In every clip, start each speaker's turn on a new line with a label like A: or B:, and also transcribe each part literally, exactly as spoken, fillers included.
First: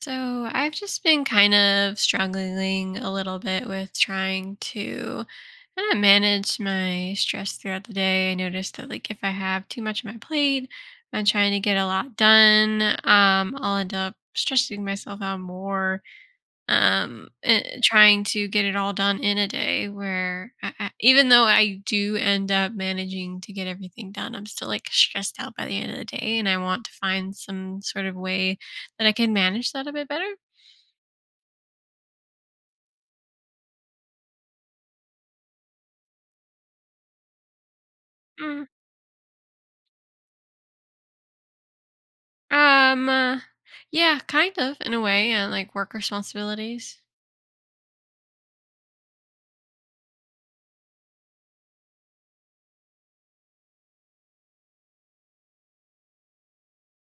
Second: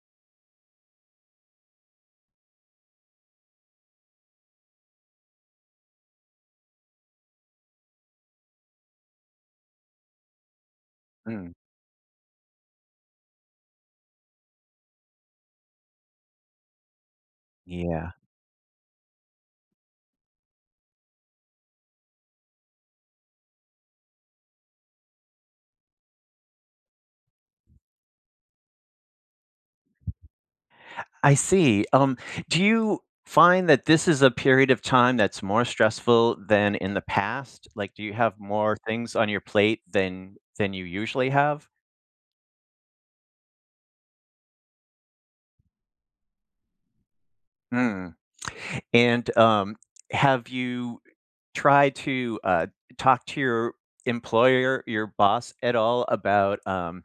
A: So I've just been kind of struggling a little bit with trying to kind of manage my stress throughout the day. I noticed that like if I have too much on my plate, I'm
B: Mm,
A: trying to get a lot done. Um, I'll end up stressing myself out more um uh,
B: yeah,
A: trying to get it all done in a day where I, I, even though I do end up managing to get everything done I'm still like stressed out by the end of the day and I want to find some sort of way that I can manage that a bit better.
B: I see. Um, do you find that this is a period of time that's more stressful than in the past? Like, do you have
A: Mm,
B: more things on your plate than than you usually have?
A: um uh, yeah, kind of in a way, and like work responsibilities.
B: Mm. And um, have you tried to uh, talk to your employer, your boss, at all about um,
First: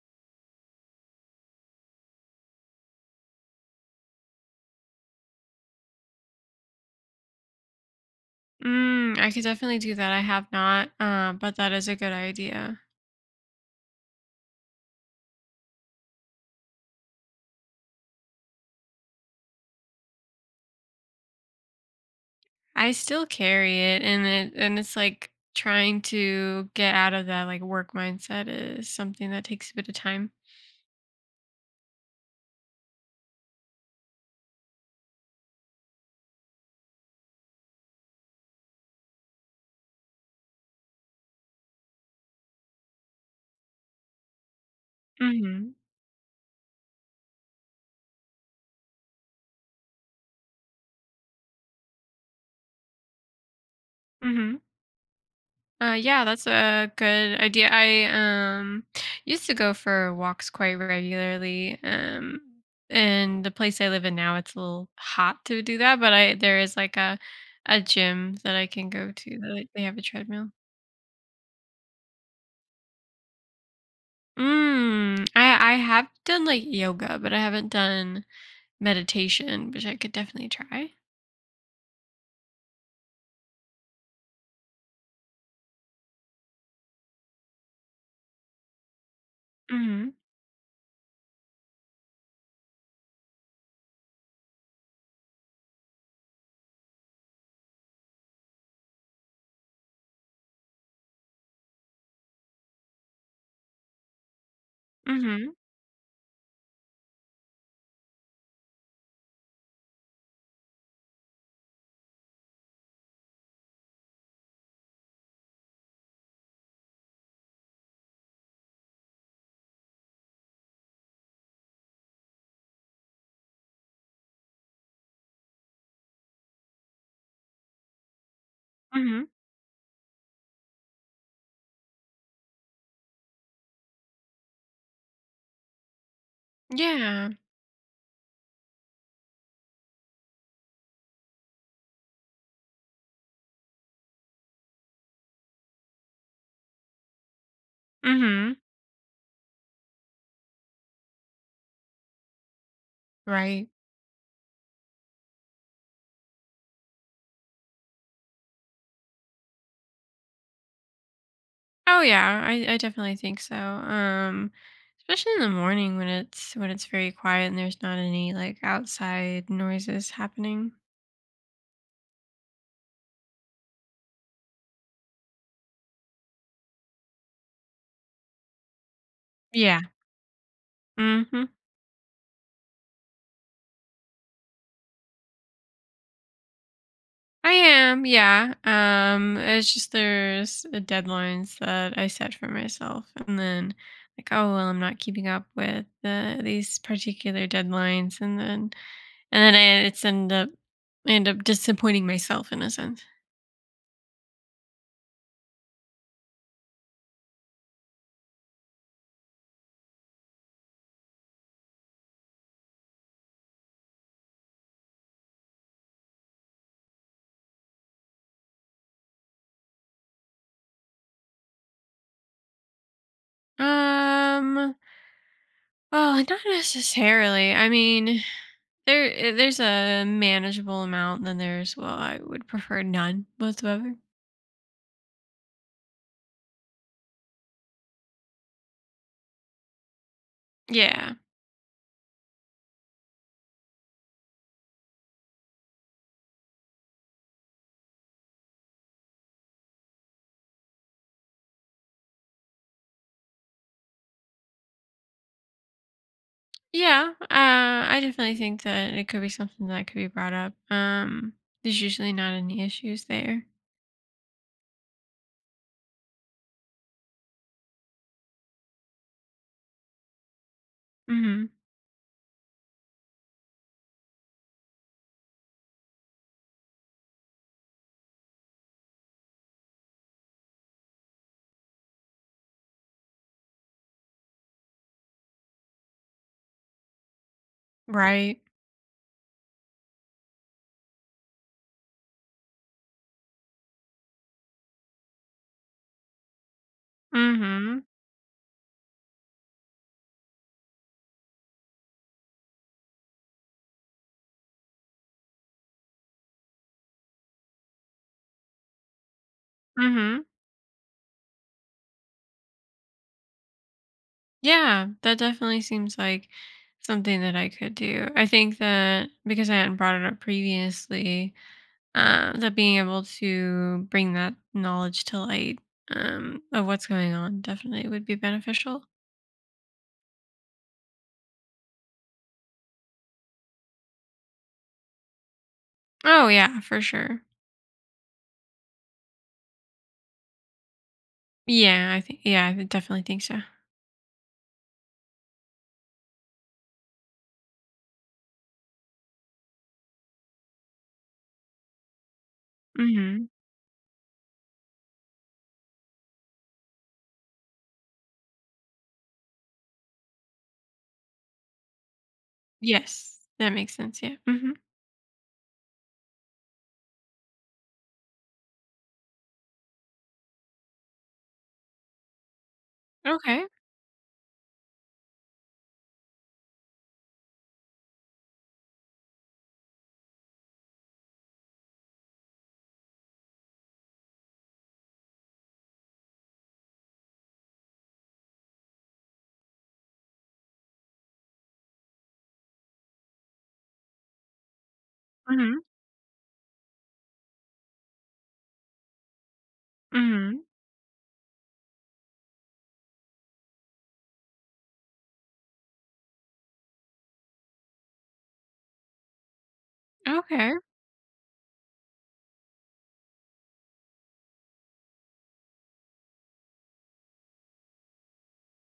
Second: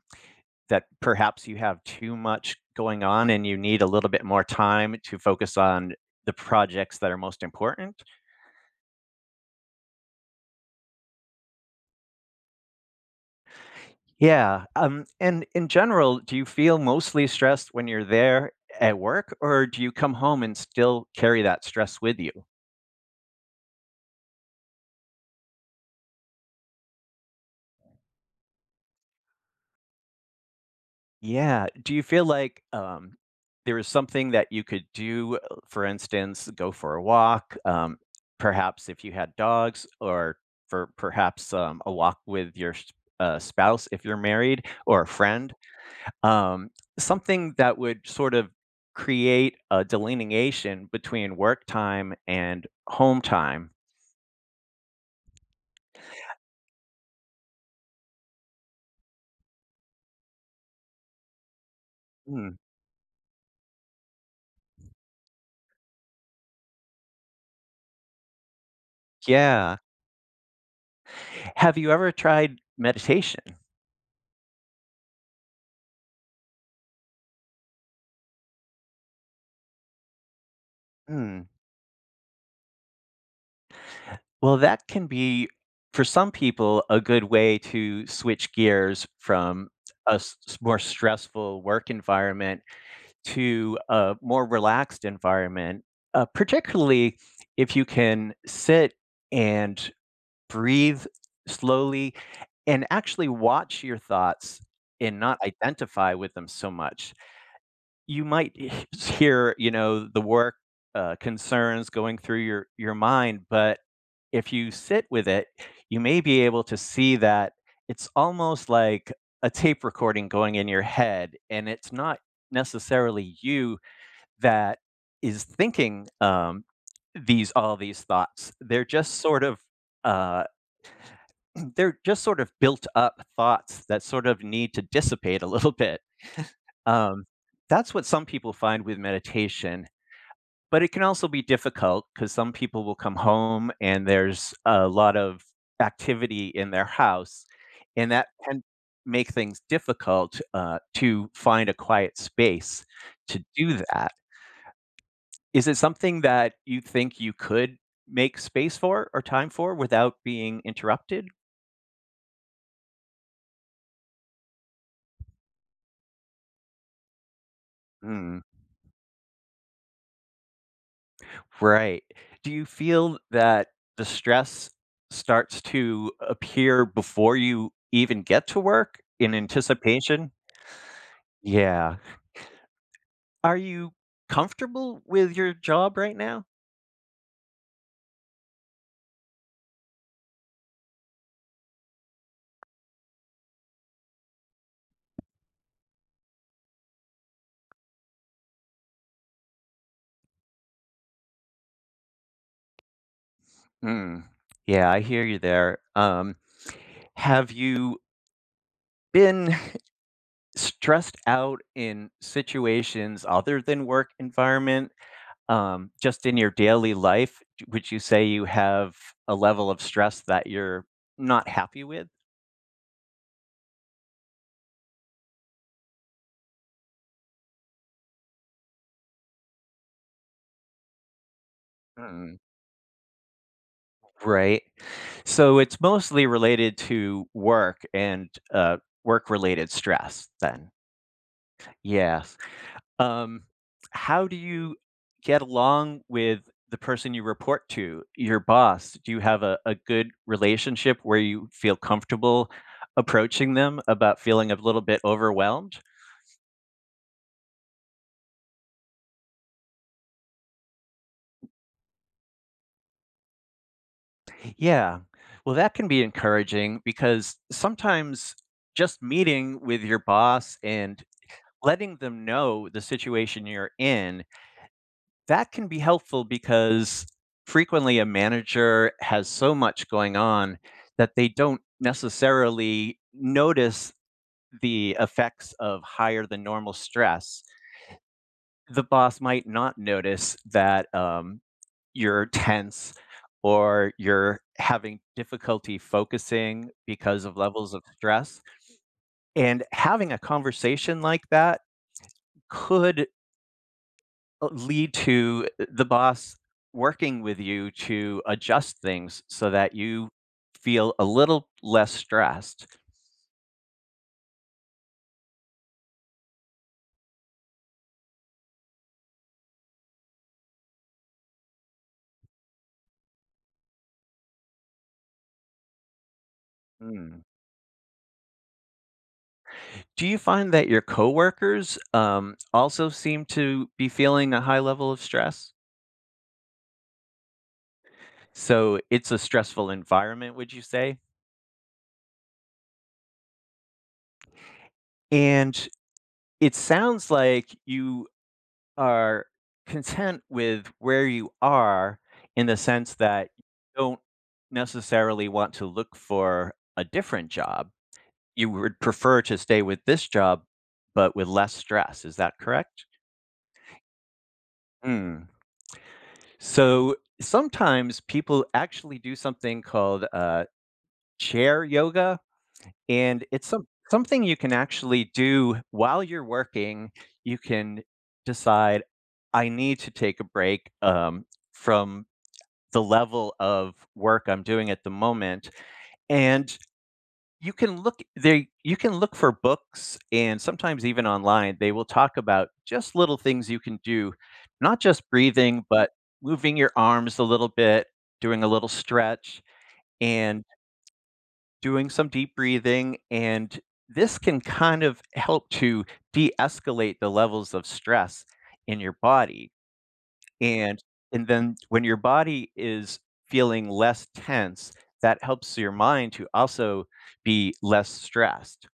B: that? Perhaps you have too much going on, and you need a little bit more time to focus on the projects that are most important.
A: Mm, I could definitely do that. I have not uh, but that is a good idea.
B: Yeah, um, and in general, do you feel mostly stressed when you're there at work, or do you come home and still carry that stress with you?
A: I still carry it, and it and it's like trying to get out of that like work mindset is something that takes a bit of time.
B: Yeah, do you feel like um, there is something that you could do, uh, for instance, go for a walk, um, perhaps if you had dogs, or for perhaps um, a walk with your s- uh, spouse if you're married, or a friend?
A: Mhm.
B: Um, Something that would sort of create a delineation between work time and home time.
A: Mhm. Uh yeah, that's a good idea. I um used to go for walks quite regularly. Um
B: Mm,
A: and the place I live in now, it's a little hot to do that, but I there is like a a gym that I can go to that like,
B: yeah.
A: they have a treadmill.
B: Have you ever tried meditation?
A: Mm, I I have done like yoga, but I haven't done meditation, which I could definitely try.
B: Mm. Well, that can be, for some people, a good way to switch gears from a
A: Mhm.
B: s- s- more stressful work environment to a more relaxed environment, uh, particularly if you can sit and breathe slowly. And actually watch your thoughts and not
A: Mhm.
B: identify with them so much. You might hear, you know, the work, uh, concerns going through your your mind, but if you sit with it, you may be able to see that it's almost like a tape recording going in your head, and it's not necessarily you that is thinking, um, these all these thoughts. They're just
A: Mhm.
B: sort of, uh, they're just sort of built up thoughts that sort of need to dissipate a little bit. Um,
A: Yeah.
B: that's what some people find with meditation, but it can also be difficult because some people will come home and there's a lot of activity in their house, and that
A: Mhm.
B: can make things difficult uh, to find a quiet space to
A: Right.
B: do that. Is it something that you think you could make space for or time for without being interrupted?
A: Oh, yeah. I I definitely think so. Um, especially in the morning when it's when it's very quiet and there's not any,
B: Hmm.
A: like, outside noises happening.
B: Right. Do you feel that the stress starts to appear before you even get to work in
A: Yeah.
B: anticipation?
A: Mhm.
B: Yeah. Are you comfortable with your job right now?
A: I am, yeah. Um, it's just there's, uh, deadlines that I set for myself, and then, like, "Oh, well, I'm not keeping up with the these particular deadlines," and then And then I it's end up I end up disappointing myself in a sense.
B: Mm. Yeah, I hear you there. Um, have you been stressed out in situations other than work environment? Um, just in your daily life, would you say you have a level of stress that you're not happy with?
A: Um, well, not necessarily. I mean, there uh, there's a manageable amount, then there's well, I
B: Mm,
A: would prefer none whatsoever.
B: right. So it's mostly related to work and uh, work-related stress then.
A: Yeah.
B: Yes. Um, how do you get along with the person you report to, your boss? Do you have a, a good relationship where you feel comfortable approaching them about feeling a little bit overwhelmed?
A: Yeah. Uh, I definitely think that it could be something that could be brought up. Um, there's usually not any issues there.
B: Yeah. Well, that can be encouraging because sometimes just meeting with your boss and
A: Mhm.
B: letting them know the situation you're in, that can be helpful because frequently a manager has so much going on that they don't necessarily notice the effects of higher than normal stress.
A: Right.
B: The boss might not notice that um, you're tense or you're having difficulty focusing because of levels
A: Mhm.
B: of stress. And having a conversation like that could uh, lead to uh, the boss working with you to adjust things so that you
A: Mhm.
B: feel a little less stressed.
A: Yeah, that definitely seems like something that I could do. I think that because I hadn't brought it up previously, uh, that being able to bring that knowledge to light, um, of what's going
B: Mm.
A: on definitely would be beneficial.
B: Do you find that your coworkers, um, also seem to be feeling a high level of stress?
A: Oh yeah, for sure.
B: So it's a stressful environment, would you say?
A: Yeah, I think. Yeah, I definitely think so.
B: And it sounds like you are content with where you are in the sense
A: Mm-hmm.
B: that you don't necessarily want to look for a different job. You would prefer to stay with this job, but with less stress. Is that correct?
A: Yes, that makes sense. Yeah. Mm-hmm.
B: Mm. So sometimes people actually do something called uh, chair yoga, and
A: Okay.
B: it's some, something you can actually do while you're working. You can decide, I need to take a break um, from the level of work I'm doing at the moment. And you can look there you can look for books and sometimes even online, they will talk about just little things you can do, not just
A: Mm-hmm.
B: breathing, but moving your arms a little bit, doing a little stretch
A: Mm-hmm.
B: and doing some deep breathing. And this can kind of help to de-escalate the levels of stress in your body.
A: Okay.
B: And and then when your body is feeling less tense, that helps your mind to also be less stressed.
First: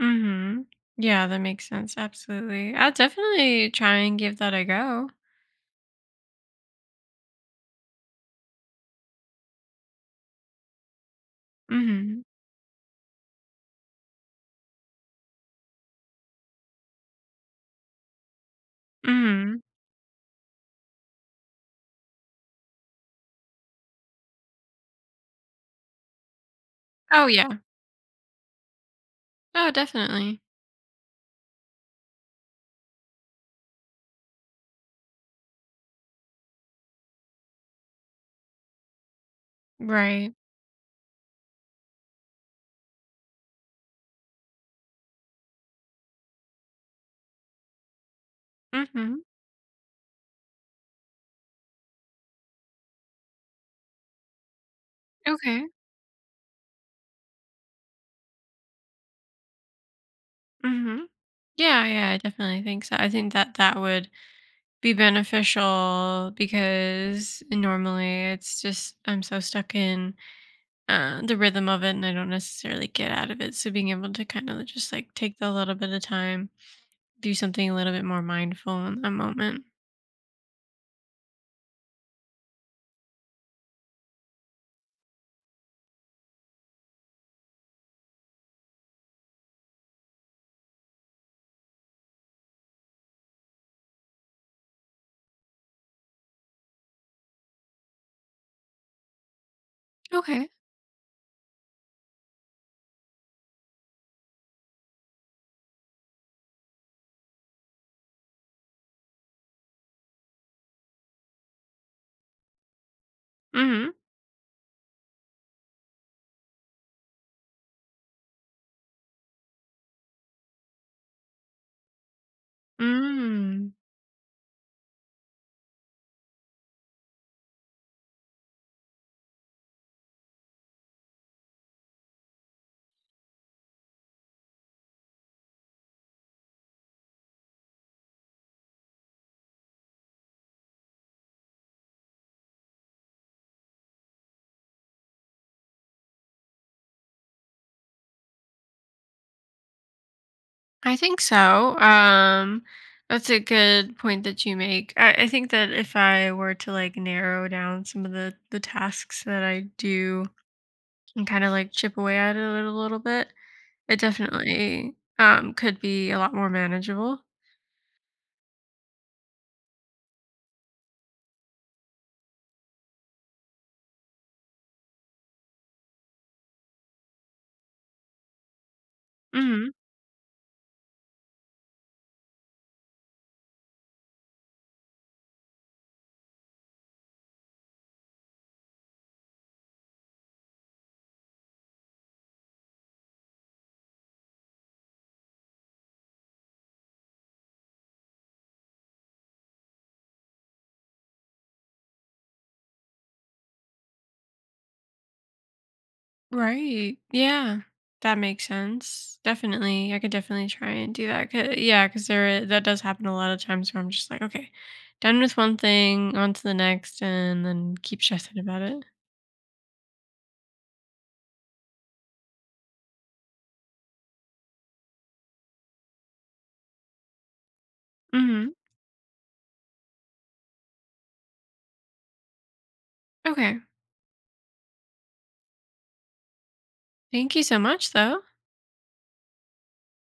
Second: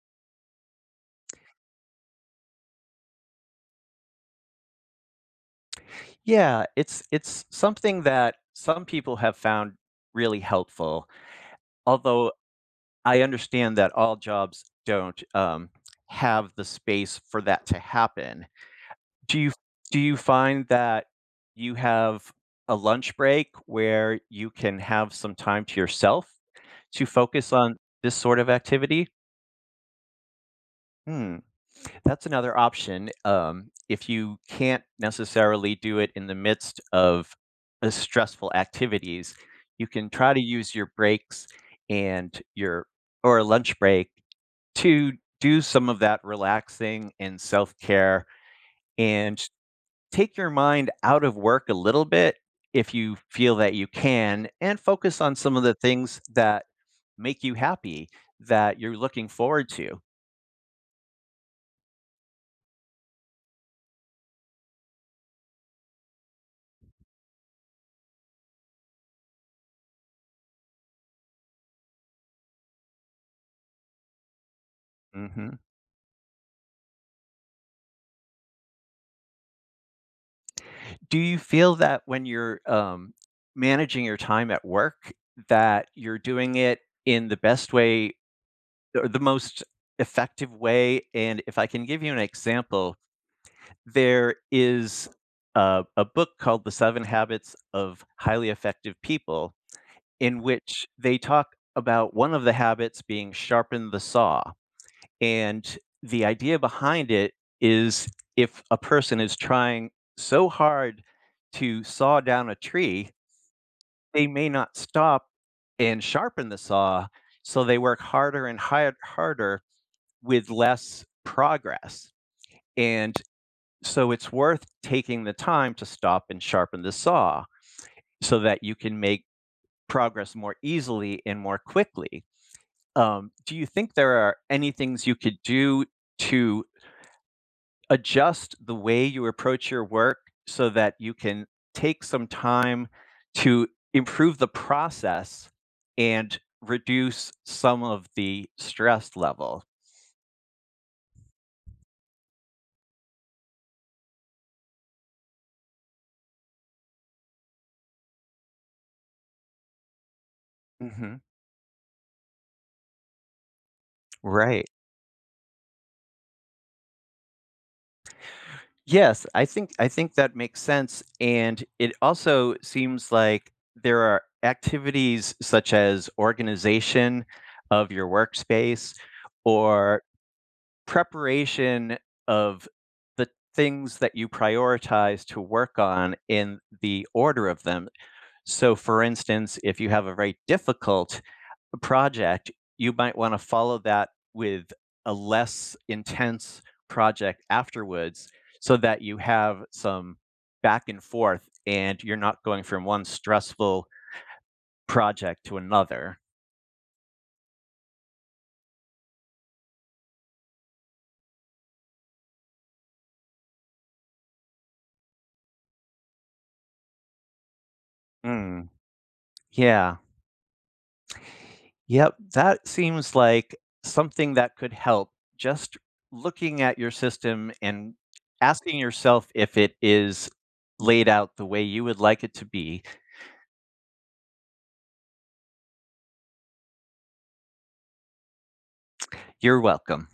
A: Mm-hmm. Yeah, that makes sense. Absolutely. I'll definitely try and give that a go.
B: Yeah, it's it's something that some people have found really helpful,
A: Mm-hmm.
B: although I understand that all jobs don't um, have the space for that to happen. Do you
A: Mhm.
B: do you find that you have a lunch break where you can have some time to yourself to
A: Oh, yeah.
B: focus on this sort of activity?
A: Oh, definitely.
B: Hmm. That's another option. Um, if you can't necessarily do it in the midst of uh, stressful activities, you can try
A: Right.
B: to use your breaks and your or a lunch break to do some of that relaxing and self care
A: Mhm.
B: and take your mind out of work a little bit if you feel that you can and focus on some of
A: Okay.
B: the things that make you happy that you're looking forward to.
A: Mhm. Yeah, yeah, I definitely think so. I think that that would be beneficial because normally it's just I'm so stuck in, uh, the rhythm of it and I don't necessarily get out of it. So being able to kind of just like take the
B: Hmm.
A: little bit of time, do something a little bit more mindful in that moment.
B: Do you feel that when you're, um, managing your time at work, that you're doing it in the best way or the most effective way? And if I can give you an example, there is a a book called The seven Habits of Highly Effective People, in
A: Okay.
B: which they talk about one of the habits being sharpen the saw. And the idea behind it is if a person is trying so hard to saw down a tree,
A: Mhm.
B: they may not stop and sharpen the saw. So they work harder and hard, harder with less progress. And
A: Mm.
B: so it's worth taking the time to stop and sharpen the saw so that you can make progress more easily and more quickly. Um, do you think there are any things you could do to adjust the way you approach your work so that you can take some time to improve the process and reduce some of the stress level?
A: I think so. Um, that's a good point that you make. I, I think that if I were to like narrow down some of the the tasks that I do
B: Mhm.
A: and kind of like chip away at it a little bit, it
B: Right.
A: definitely um could be a lot more manageable.
B: Yes, I think I think that makes sense, and it also seems like there are activities such as organization of your workspace
A: Hmm.
B: or preparation of the things that you prioritize to work on in the order of them. So, for instance, if you have a very difficult project, you might want to follow that with a less intense project afterwards so that you have some back and forth and you're not going from one stressful project to another.
A: Right. Yeah. That makes sense. Definitely. I could definitely try and do that. 'Cause- yeah, because there that does happen a lot of times where I'm just like, okay, done with one thing, on to the next, and then keep stressing about
B: Mm,
A: it.
B: yeah. Yep, that seems like something that could help. Just looking at your system and
A: Hmm.
B: asking yourself if it is laid out the way you would like it to be.
A: Okay. Thank you so much, though.
B: You're welcome.